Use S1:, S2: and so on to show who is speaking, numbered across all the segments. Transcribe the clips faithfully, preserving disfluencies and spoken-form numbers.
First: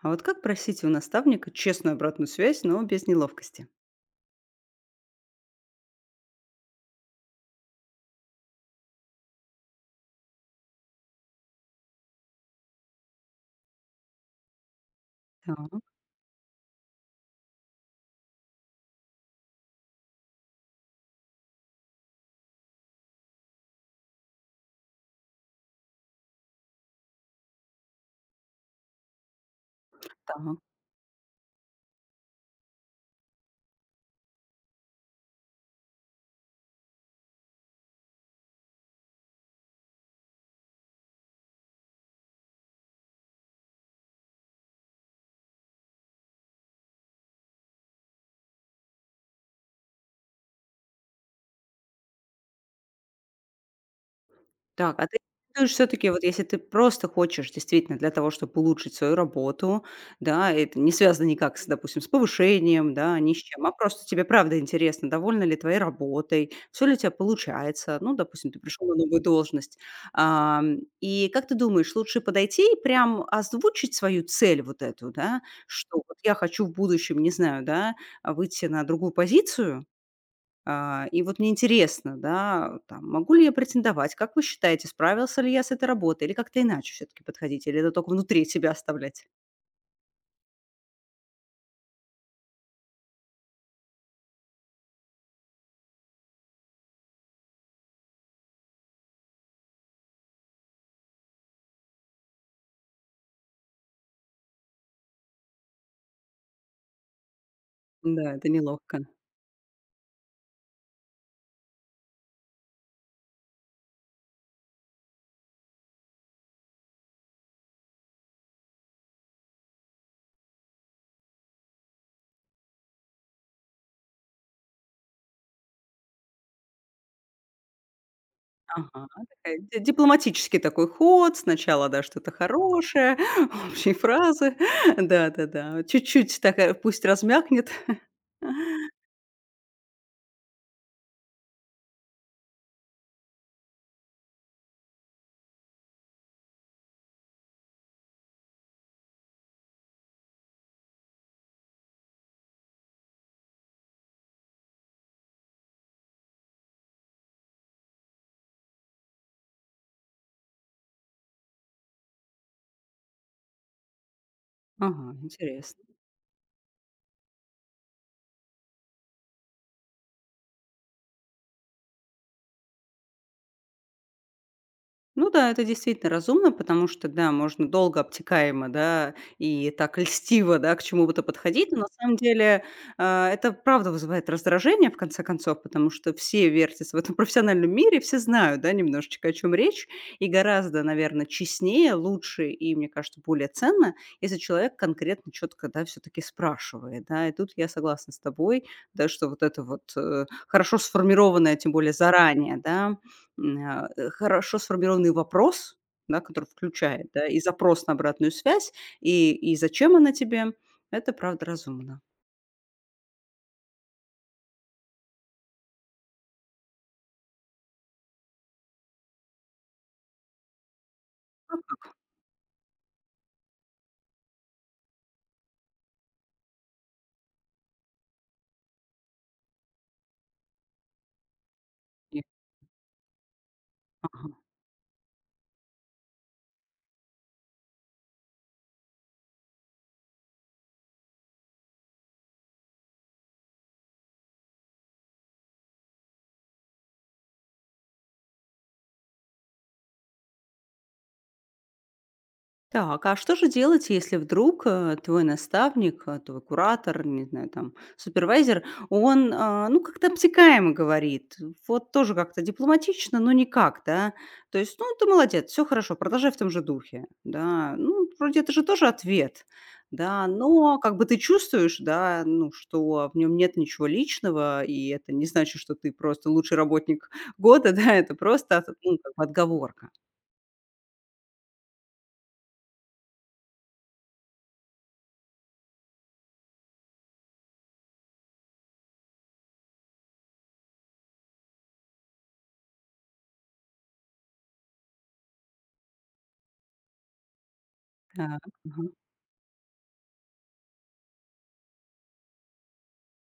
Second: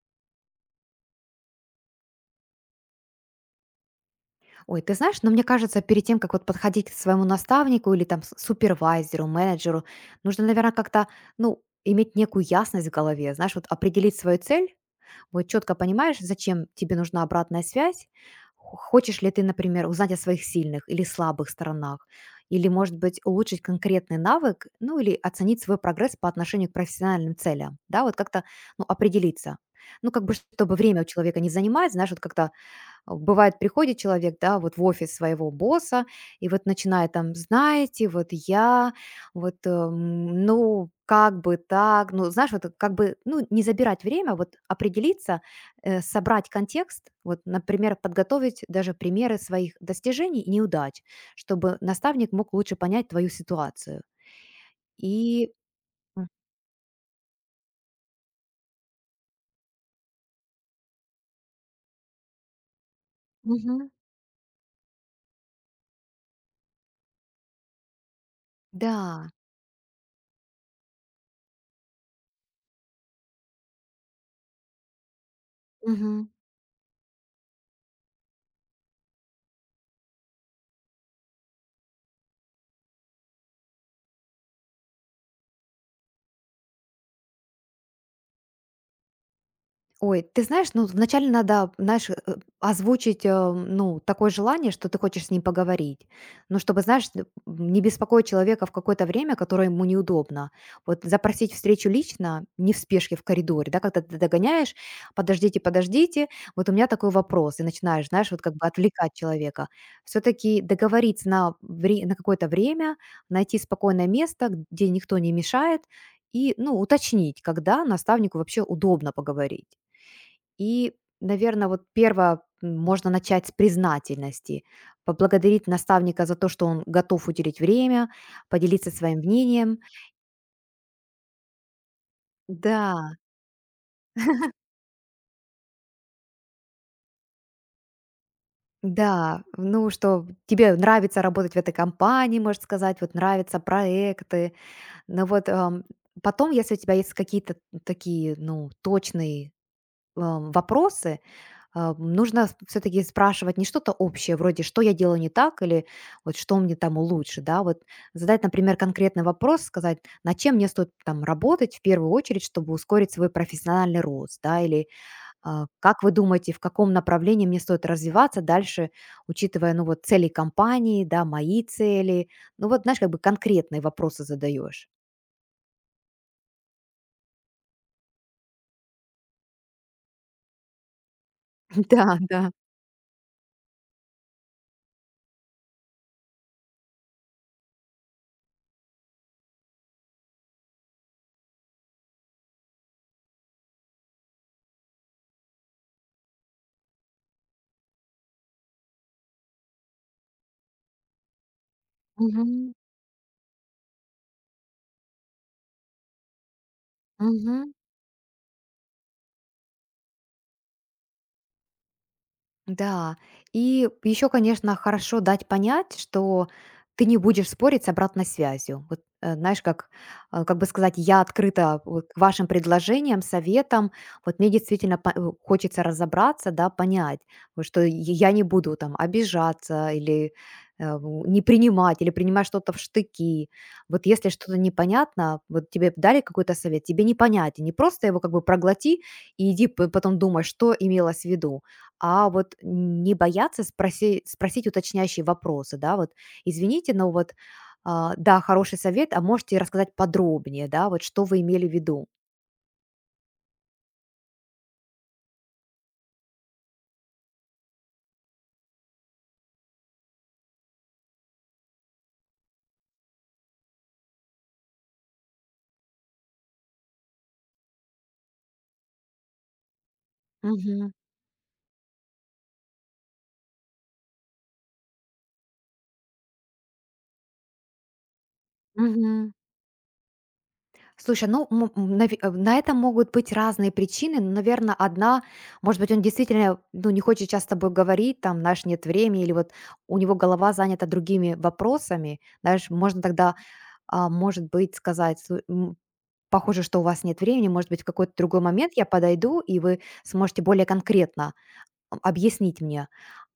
S1: А вот как просить у наставника честную обратную связь, но без неловкости?
S2: Ой, ты знаешь, но мне кажется, перед тем, как вот подходить к своему наставнику или там с- супервайзеру, менеджеру, нужно, наверное, как-то, ну, иметь некую ясность в голове, знаешь, вот определить свою цель, вот четко
S1: Так,
S2: понимаешь, зачем тебе нужна обратная связь, хо- хочешь ли ты, например, узнать о своих сильных или слабых сторонах, или, может быть, улучшить конкретный навык, ну, или оценить свой прогресс по отношению к профессиональным целям, да, вот как-то, ну, определиться. Ну, как бы,
S1: так.
S2: чтобы время у человека не занимать, знаешь, вот как-то а, бывает, приходит человек, да, вот в офис своего босса, и вот начинает там, знаете, вот я, вот, эм, ну, как бы так, ну, знаешь, вот как бы, ну, не забирать время, вот определиться, э, собрать контекст, вот, например, подготовить даже примеры своих достижений и неудач, чтобы наставник мог лучше понять твою ситуацию.
S1: Так, а ты
S2: И...
S1: все таки вот
S2: М.
S1: если ты просто хочешь действительно для того, чтобы улучшить свою работу, да, это не связано никак с, допустим, с повышением, да, ни с чем, а
S2: Мгм.
S1: просто тебе правда интересно, довольна ли твоей работой, все ли у тебя получается. Ну, допустим, ты пришел на новую
S2: Да.
S1: должность. Ам, и как ты думаешь, лучше подойти и прям озвучить свою цель вот эту, да, что вот я хочу в будущем, не знаю, да, а, выйти на другую позицию, а, и вот мне интересно, да, там, могу ли я претендовать? Как вы считаете, справился ли я с этой работой? Или как-то иначе все-таки подходить? Или это только внутри себя оставлять?
S2: Ой, ты знаешь, ну, вначале надо, знаешь, э, э, озвучить, э, ну, такое желание, что ты хочешь с ним поговорить. Ну, чтобы, знаешь, н- не беспокоить человека в какое-то время, которое ему неудобно. Вот запросить встречу лично, не в спешке в коридоре, да, когда ты догоняешь, подождите, подождите, вот у меня такой вопрос, и начинаешь, знаешь,
S1: Да,
S2: вот
S1: это
S2: как бы
S1: неловко.
S2: отвлекать человека. Все-таки договориться на, вре- на какое-то время, найти спокойное место, где никто не мешает, и, ну, уточнить, когда наставнику вообще удобно поговорить. И, наверное, вот один, м, можно начать с признательности. Поблагодарить наставника за то, что он готов уделить время, поделиться
S1: Ага,
S2: своим
S1: такая
S2: мнением.
S1: ди- дипломатический такой ход. Сначала, да, что-то
S2: Да,
S1: хорошее, общие фразы. Да-да-да. Чуть-чуть такая, пусть размякнет.
S2: да, ну, что тебе нравится работать в этой компании, можешь сказать, вот нравятся проекты. Но вот, ам, потом, если у тебя есть какие-то такие, ну, точные, ам, вопросы. А, нужно все-таки спрашивать не что-то общее, вроде «что я делаю не так» или вот «что мне там лучше», да, вот задать, например, конкретный вопрос, сказать, над чем мне стоит там работать в первую очередь, чтобы ускорить свой профессиональный рост, да, или
S1: Ага,
S2: а,
S1: интересно.
S2: как вы думаете, в каком направлении мне стоит развиваться дальше, учитывая, ну, вот цели компании, да, мои цели, ну, вот, знаешь, как бы конкретные вопросы задаешь.
S1: Ну да, это действительно разумно, потому что, да, можно долго, обтекаемо, да, и так льстиво, да, к чему бы то подходить. Но на самом
S2: Да, да.
S1: деле а, это правда вызывает раздражение, в конце концов, потому что все вертятся в этом профессиональном мире, все знают, да, немножечко о чем речь. И гораздо, наверное, честнее, лучше и, мне кажется, более ценно, если человек конкретно, четко, да, все-таки спрашивает, да. И тут я согласна с тобой, да, что вот это вот э, хорошо сформированное, тем более заранее,
S2: Мгм.
S1: да, М, а, э, хорошо сформированный вопрос, да, который включает, да, и
S2: Мгм.
S1: запрос на обратную связь, и и зачем она тебе. Это правда разумно.
S2: Да, и еще, конечно, хорошо дать понять, что ты не будешь спорить с обратной связью. Вот, э, знаешь, как, э, как бы сказать, я
S1: А
S2: открыта
S1: как
S2: вот к вашим предложениям, советам, вот мне действительно по- э, хочется разобраться, да, понять, вот что и я не буду там обижаться или э, у- не принимать, или
S1: е
S2: принимать что-то в штыки. Вот если
S1: ага.
S2: что-то непонятно, вот тебе дали какой-то совет, тебе непонятен, не просто его как бы проглоти и иди п- потом думай, что имелось в виду, а вот не бояться спроси спросить уточняющие вопросы, да, вот: "Извините, но вот, а, да, хороший совет, а можете рассказать подробнее, да, вот что вы имели в виду?"
S1: Так, а что же делать, если вдруг, э, твой наставник, э, твой куратор, не знаю, там, супервайзер, он, а, ну, как-то обтекаемо говорит, вот тоже как-то дипломатично, но никак, да? То есть, ну, ты молодец, все хорошо, продолжай в том же духе, да. Ну, вроде это же тоже ответ, да, но
S2: Мгм.
S1: как бы ты чувствуешь, да, ну, что в нем нет ничего личного, и это не значит, что ты просто лучший работник года, да, это просто, ну, как бы
S2: Мгм.
S1: отговорка.
S2: Слушай, ну, м м наве э, на это могут быть разные причины, но, наверно, одна, может быть, он действительно, ну, не хочет сейчас с тобой говорить, там, знаешь, нет времени или вот у него голова занята другими вопросами. Знаешь, можно тогда, а, может быть, сказать: похоже, что у вас нет времени. Может быть, в какой-то другой
S1: Так,
S2: момент я
S1: ага.
S2: подойду, и вы сможете более конкретно об- объяснить мне.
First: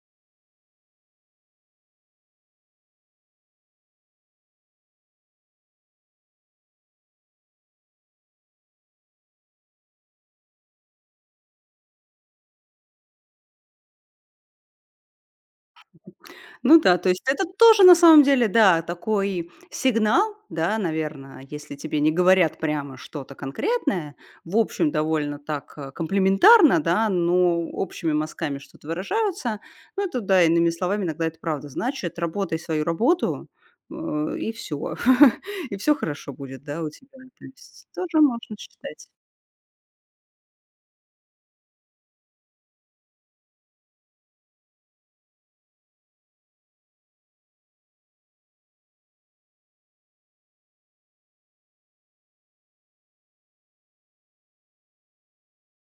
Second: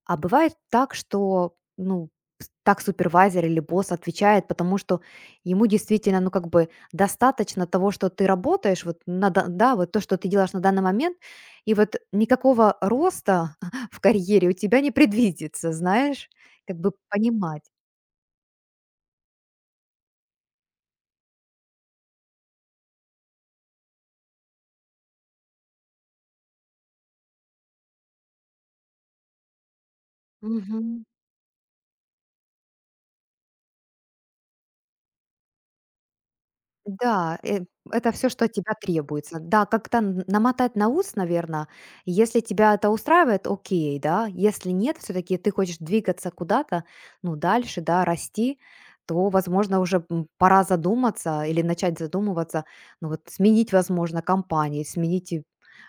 S2: А бывает так, что, ну, с- так супервайзер или босс отвечает, потому что ему действительно, ну, как бы достаточно того, что ты работаешь, вот, на, да, да, вот то, что ты делаешь на данный момент, и вот никакого роста в карьере у тебя не предвидится, знаешь, как
S1: Ну
S2: бы
S1: да, то есть это
S2: понимать.
S1: тоже на самом деле, да, такой сигнал, да, наверное, если тебе не говорят прямо что-то конкретное, в общем, довольно так э, комплиментарно, да, но общими мазками что-то выражаются, ну это да, иными словами, иногда это правда значит, работай свою работу, э, и все, и все хорошо будет, да, у тебя.
S2: Да,
S1: То
S2: э,
S1: есть
S2: это
S1: тоже
S2: все, что от
S1: можно
S2: тебя
S1: считать.
S2: требуется. Да, как-то н намотать на ус, наверное. Если тебя это устраивает, окей, да. Если нет, все таки ты хочешь двигаться куда-то, ну, дальше, да, расти, то, возможно, уже, м, пора задуматься или начать задумываться, ну, вот сменить, возможно, компании, сменить и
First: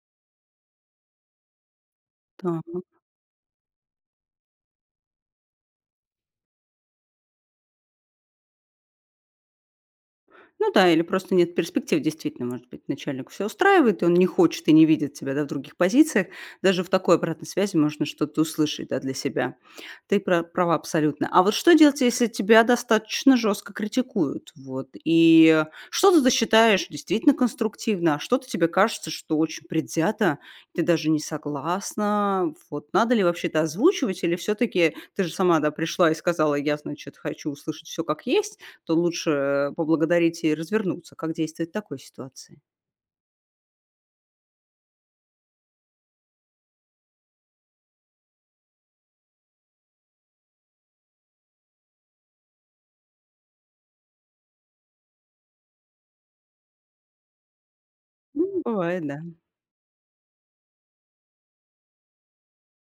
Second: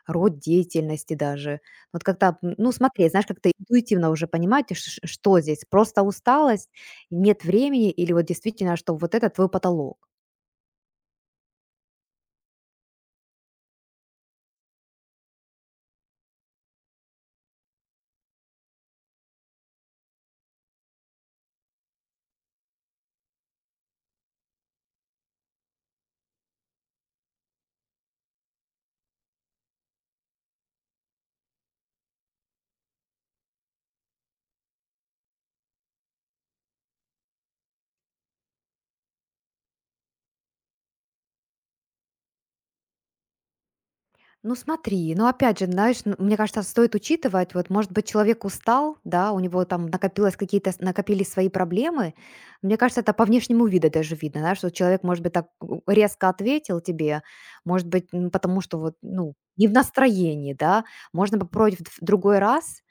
S2: род деятельности даже. Вот как-то, м, ну,
S1: Да.
S2: смотри, знаешь, как-то интуитивно уже понимать, ш ш что здесь: просто усталость, нет времени или вот действительно, что вот это твой потолок.
S1: Ну да, или просто нет перспектив, действительно, может быть, начальник все устраивает, и он не хочет и не видит тебя да, в других позициях. Даже в такой обратной связи можно что-то услышать да, для себя. Ты пра- права абсолютно. А вот что делать, если тебя достаточно жестко критикуют? Вот, и что-то ты считаешь действительно конструктивно, а что-то тебе кажется, что очень предвзято, ты даже не согласна. Вот, надо ли вообще это озвучивать, или все-таки ты же сама да, пришла и сказала, я, значит, хочу услышать все как есть, то лучше, э, поблагодарить и развернуться. Как действовать в такой ситуации?
S2: Ну смотри, ну опять же, знаешь, н- мне кажется, стоит учитывать, вот, может быть, человек устал, да, у него там накопилось какие-то, с- накопились свои проблемы. Мне кажется, это по внешнему виду даже видно, да, что человек, может быть, так у- резко ответил тебе, может быть, м, потому
S1: Ну,
S2: что вот,
S1: бывает, да.
S2: ну, не в настроении, да, можно попробовать в другой раз,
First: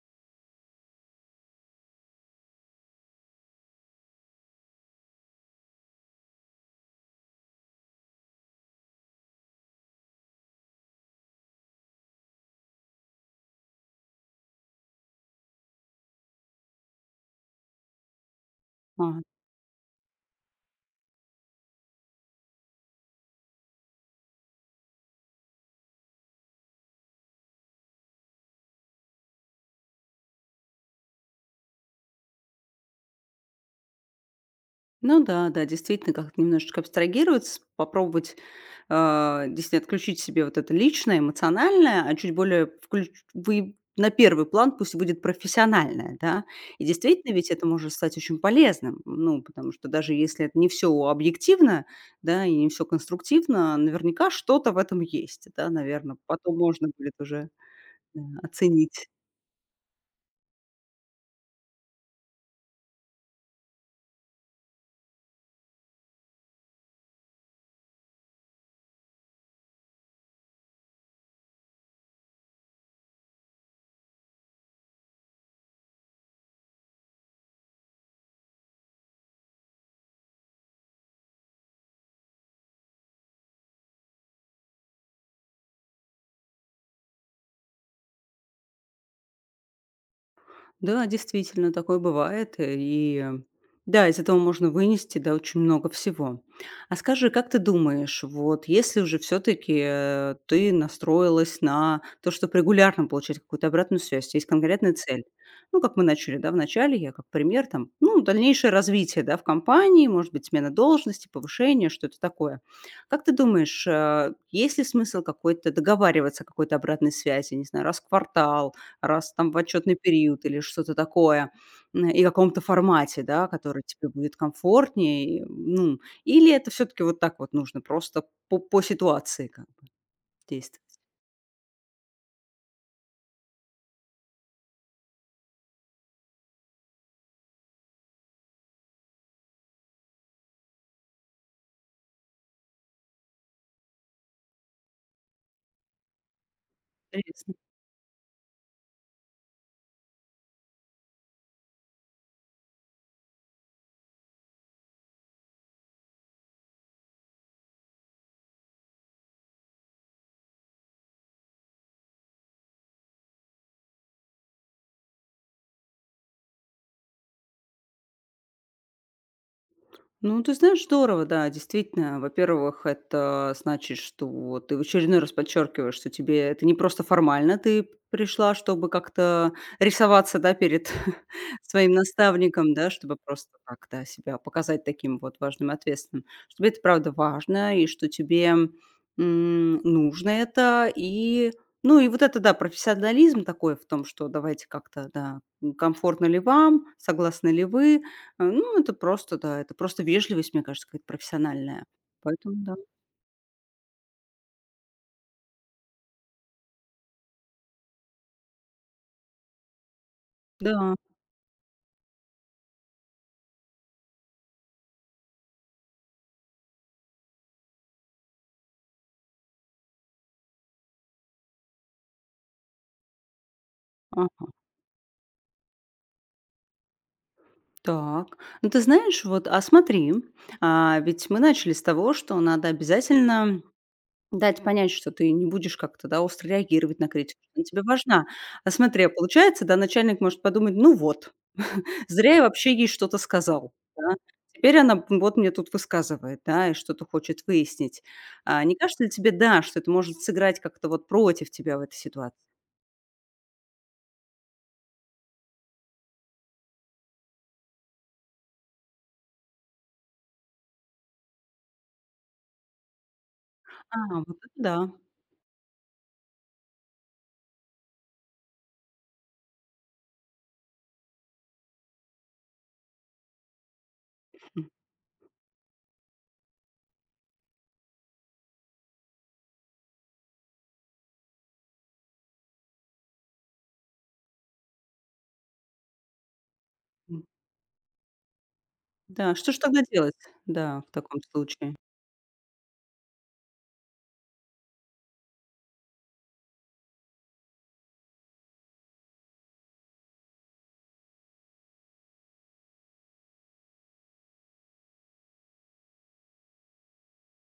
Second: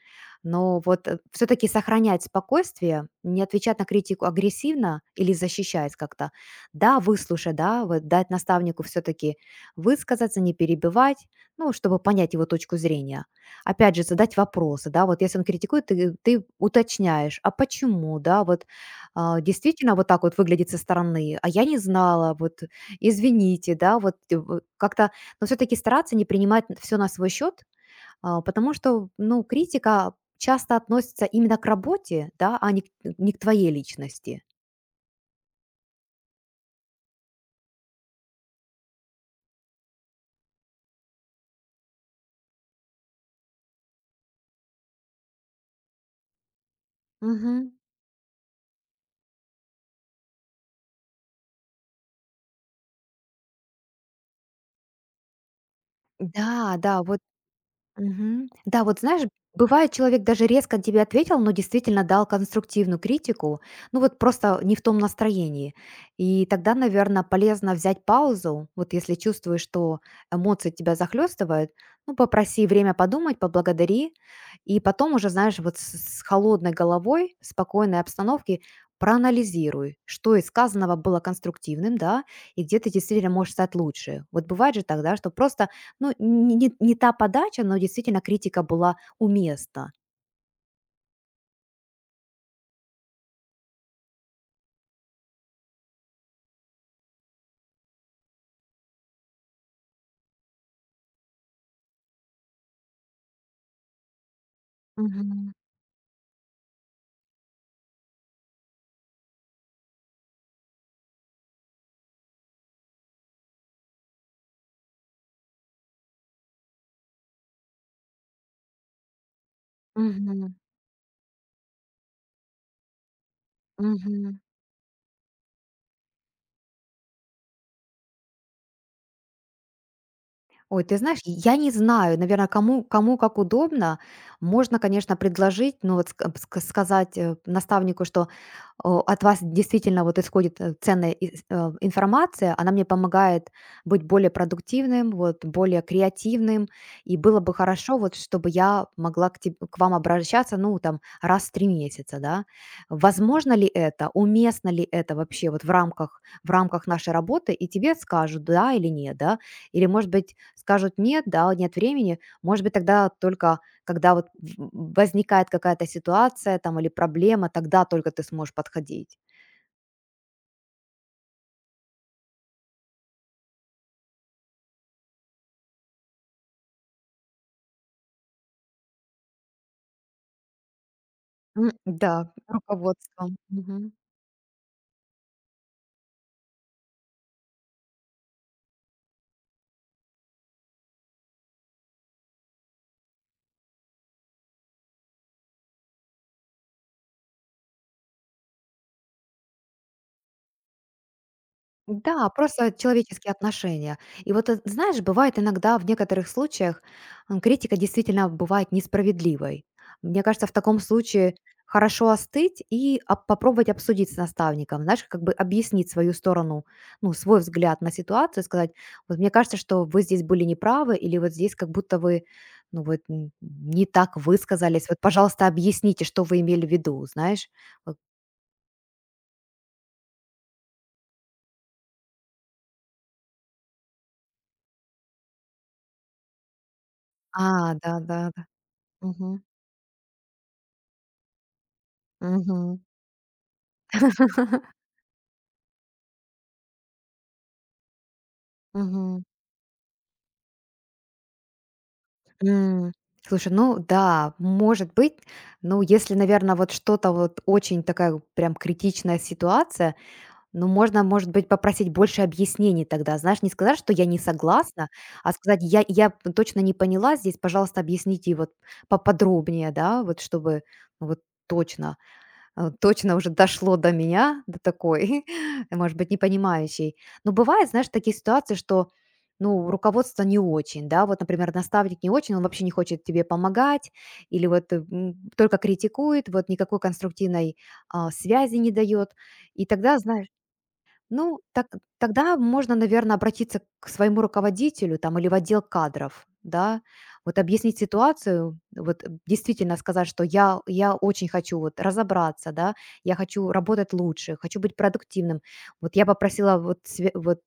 S2: но вот все-таки сохранять спокойствие, не отвечать на критику агрессивно или защищаясь как-то. Да, выслушать, да, вот дать наставнику все-таки высказаться, не перебивать, ну, чтобы понять его точку зрения. Опять же, задать вопросы, да, вот если он критикует, ты, ты уточняешь, а почему, да, вот
S1: А,
S2: а, действительно вот так вот выглядит со стороны, а я не знала, вот извините, да, вот э, вот как-то, но все-таки стараться не принимать все на свой счет, а, потому что, ну, критика часто относится именно к работе, да, а не, к- не к твоей личности.
S1: ну да, да, действительно, как-то немножечко абстрагироваться, попробовать, а, действительно отключить себе вот это личное, эмоциональное, а чуть более включ вы на первый план пусть будет профессиональное, да. И действительно, ведь это
S2: Мгм.
S1: может стать очень полезным. Ну, потому что даже если это не все объективно, да, и не все конструктивно, наверняка что-то в этом есть, да, наверное. Потом
S2: Да,
S1: можно
S2: да,
S1: будет
S2: вот.
S1: уже, да,
S2: Мгм. Да, вот
S1: оценить.
S2: знаешь, бывает, человек даже резко тебе ответил, но действительно дал конструктивную критику, ну вот просто не в том настроении. И тогда, наверное, полезно взять паузу, вот если чувствуешь, что эмоции тебя захлестывают, ну попроси время подумать, поблагодари, и потом уже, знаешь, вот с с холодной головой, в спокойной обстановке проанализируй, что из сказанного было конструктивным, да, и где ты действительно можешь стать лучше. Вот бывает же тогда, что просто ну, не не не та подача, но действительно критика была уместна.
S1: Да, действительно, такое бывает. э, И э, да, из этого можно вынести, да, очень много всего. А скажи, как ты думаешь, вот если уже все-таки ты настроилась на то, чтобы регулярно получать какую-то обратную связь, есть конкретная цель.
S2: Мгм.
S1: Ну, как мы начали, да, в начале, я как пример, там, ну, дальнейшее развитие, да, в компании, может быть, смена должности, повышение, что-то такое. Как ты думаешь, э, есть ли смысл какой-то договариваться о какой-то обратной связи, не знаю, раз в квартал, раз там в отчетный период
S2: Мгм.
S1: или что-то такое, м, и каком-то формате, да, который тебе будет
S2: Мгм.
S1: комфортнее, и, ну, или это все таки вот так вот нужно просто по по ситуации как бы действовать?
S2: Ой, ты знаешь, я не знаю, наверное, кому, кому как удобно. Можно, конечно, предложить, ну вот ск- ск- сказать э, наставнику, что о, от вас действительно вот исходит э, ценная и- э, информация, она мне помогает быть более продуктивным, вот, более креативным, и было бы хорошо, вот, чтобы я могла к, тебе- к вам обращаться, ну, там, раз в три месяца, да. Возможно ли это, уместно ли это вообще вот в рамках, в рамках нашей работы, и тебе скажут, да или нет, да, или, может быть, скажут: "Нет, да, нет времени". Может быть, тогда только когда вот в возникает какая-то ситуация там или проблема, тогда только ты сможешь подходить.
S1: Ну, ты знаешь, здорово, да, действительно. Во-первых, это значит, что ты в очередной раз подчеркиваешь, что тебе это не просто формально, ты пришла, чтобы как-то рисоваться, да, перед
S2: М,
S1: своим
S2: да,
S1: наставником, да, чтобы
S2: руководством.
S1: просто так, да, себя показать таким вот важным и ответственным. Что тебе это правда важно, и что тебе м, нужно это, и ну и вот это, да, профессионализм такой в том, что давайте как-то, да, комфортно ли вам, согласны ли вы, а, ну, это просто, да, это просто вежливость, мне кажется, какая-то профессиональная.
S2: Да,
S1: Поэтому
S2: просто
S1: да.
S2: человеческие отношения. И вот, э, знаешь, бывает иногда в некоторых случаях м, критика действительно бывает несправедливой. Мне кажется, в таком
S1: Да.
S2: случае хорошо остыть и об- попробовать обсудить с наставником, знаешь, как бы объяснить свою сторону, ну, свой взгляд на ситуацию, сказать, вот мне кажется, что вы здесь были неправы, или вот здесь как будто вы, ну, вот н- не так
S1: Ага.
S2: высказались, вот, пожалуйста, объясните, что вы имели в виду, знаешь. Вот.
S1: Так. Ну, ты знаешь, вот, а смотри, а, ведь мы начали с того, что надо обязательно дать понять, что ты не будешь как-то, да, остро реагировать на критику, что она
S2: А,
S1: тебе
S2: да, да,
S1: важна.
S2: да.
S1: А смотри, а
S2: Мгм.
S1: получается, да, начальник может подумать: "Ну вот, зря я вообще
S2: Мгм.
S1: ей что-то сказал, да. Теперь она б вот мне тут высказывает, да, и что-то хочет выяснить". А, не кажется ли
S2: Мгм.
S1: тебе, да, что это может сыграть как-то вот против тебя в этой ситуации?
S2: М. Слушай, ну да, может быть. Ну, если, наверное вот что-то вот очень такая прям критичная ситуация, ну, можно, может быть, попросить больше объяснений тогда. Знаешь, не сказать, что
S1: А,
S2: я не
S1: вот это
S2: согласна,
S1: да.
S2: а сказать: "Я я п точно не поняла здесь, пожалуйста, объясните вот поподробнее", да, вот чтобы ну вот точно. Э, точно уже дошло до меня, до такой, может быть, непонимающей. Но бывает, знаешь, такие ситуации, что ну, руководство не очень, да, вот, например, наставник не очень, он вообще не хочет тебе помогать, или вот э, м, только критикует, вот никакой
S1: Мгм.
S2: конструктивной а, связи не дает,
S1: Да, что ж
S2: и
S1: тогда
S2: тогда,
S1: делать?
S2: знаешь,
S1: Да, в таком
S2: ну, так
S1: случае.
S2: тогда можно, наверное, обратиться к своему руководителю там или в отдел кадров, да. Вот объяснить ситуацию, вот э, действительно сказать, что я я очень хочу вот разобраться, да, я хочу работать лучше, хочу быть продуктивным. Вот я попросила вот све вот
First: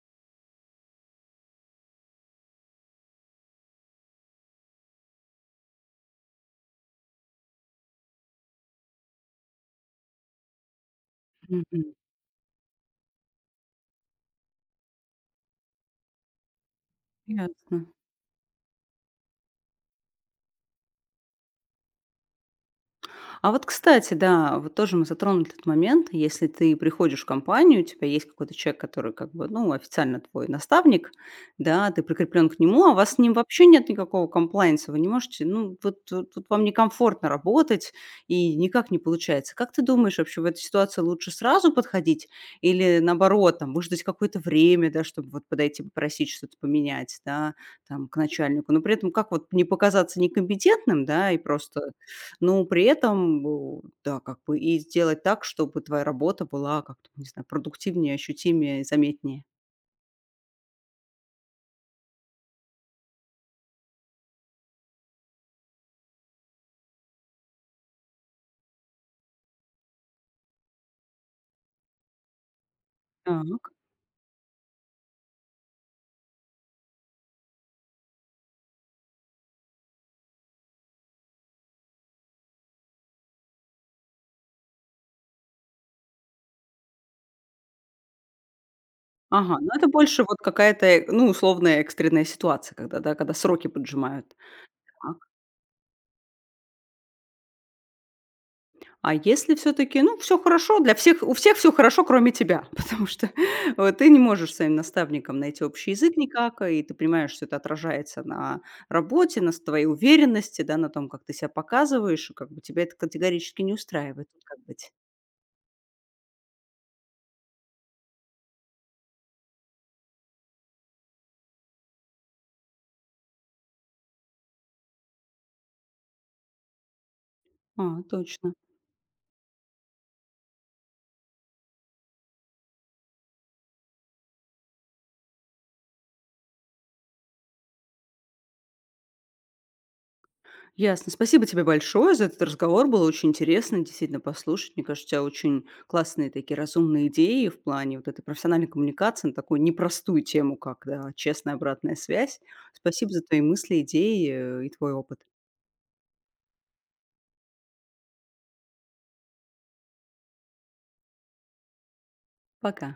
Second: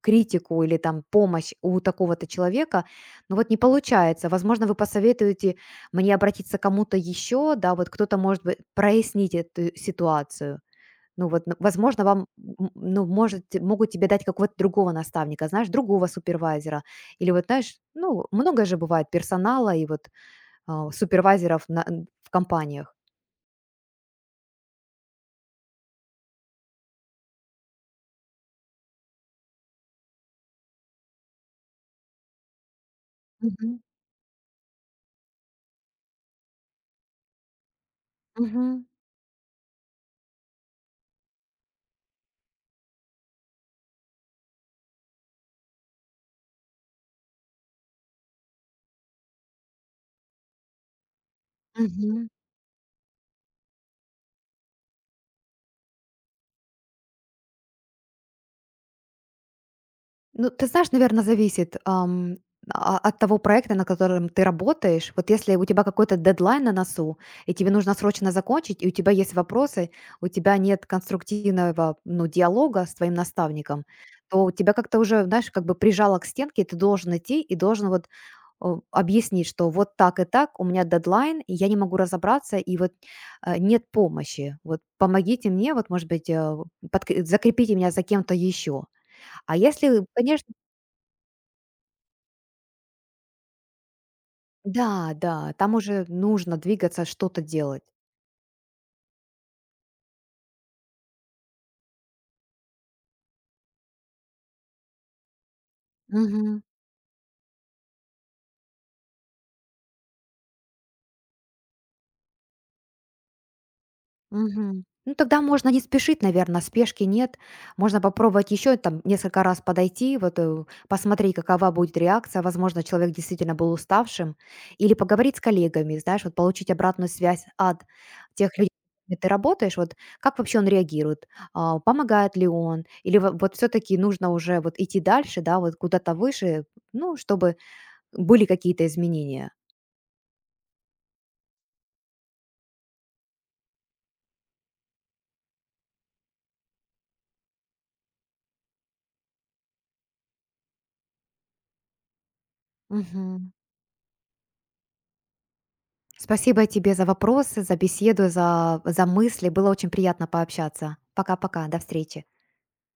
S2: критику или там помощь у такого-то человека, но вот не получается. Возможно, вы посоветуете мне обратиться к кому-то еще, да, вот кто-то, может быть, прояснить эту ситуацию. Ну вот, н
S1: Мгм.
S2: возможно, вам, м, ну, может, те- могут тебе дать какого-то другого наставника, знаешь, другого супервайзера. Или вот, знаешь,
S1: Ясно.
S2: ну, много же бывает персонала и вот, а, супервайзеров на н в компаниях.
S1: А вот, кстати, да, вот тоже мы затронули этот момент. Если ты приходишь в компанию, у тебя есть какой-то человек, который как бы, ну, официально твой наставник, да, ты прикреплен к нему, а у вас с ним вообще
S2: Мгм.
S1: нет никакого комплайнса, вы не можете, ну, вот тут тут вам некомфортно работать и
S2: Мгм.
S1: никак не получается. Как ты думаешь, вообще в этой ситуации лучше сразу подходить или наоборот, там, выждать какое-то время, да, чтобы вот подойти попросить что-то поменять, да, там, к начальнику, но при этом как вот не показаться некомпетентным, да, и просто
S2: Мгм.
S1: но при этом, э, да, как бы и сделать так, чтобы твоя работа была как-то, не знаю, продуктивнее, ощутимее заметнее.
S2: Ну, ты знаешь, наверное, зависит, ам, а, от того проекта, на котором ты работаешь. Вот если у тебя какой-то дедлайн на носу, и тебе нужно срочно закончить, и у тебя есть вопросы, у тебя нет конструктивного, ну, диалога с твоим
S1: Так.
S2: наставником, то тебя как-то уже, знаешь, как бы прижало к стенке, и ты должен идти и должен вот, о, объяснить, что вот так и так, у меня дедлайн, и я не могу разобраться, и вот, э, нет помощи. Вот помогите мне, вот, может быть, э, подкре закрепите меня за кем-то еще. А
S1: Ага, ну это
S2: если,
S1: больше вот
S2: конечно.
S1: какая-то, э, ну, условная экстренная ситуация, когда, да, когда сроки поджимают.
S2: Да,
S1: Так.
S2: да, там уже нужно двигаться, что-то делать.
S1: А если все-таки, ну, все хорошо, для всех, у всех все хорошо, кроме тебя, потому что э, ты не можешь с своим наставником найти общий язык
S2: Мгм.
S1: никак, и ты понимаешь, что это отражается на работе, на с- твоей уверенности, да, на том, как ты себя показываешь, и как бы тебя это категорически не устраивает. Как
S2: Мгм.
S1: быть?
S2: Ну, тогда можно не спешить, наверное, спешки нет. Можно попробовать еще там несколько раз подойти, вот э, посмотреть, какова будет реакция. Возможно, человек действительно был уставшим. Или поговорить с коллегами, знаешь, вот получить обратную связь от
S1: А, точно.
S2: тех людей, с которыми ты работаешь, вот как вообще он реагирует, а, помогает ли он, или во- вот все-таки нужно уже вот идти дальше, да, вот куда-то выше, ну, чтобы были какие-то изменения.
S1: Ясно. Спасибо тебе большое за этот разговор. Было очень интересно действительно послушать. Мне кажется, у тебя очень классные такие разумные идеи в плане вот этой профессиональной коммуникации на такую непростую тему, как да, честная обратная связь. Спасибо за твои
S2: Мгм.
S1: мысли, идеи э, и твой опыт.
S2: Спасибо тебе за вопросы, за беседу, за, за мысли. Было очень приятно пообщаться. Пока-пока, до встречи.
S1: Пока.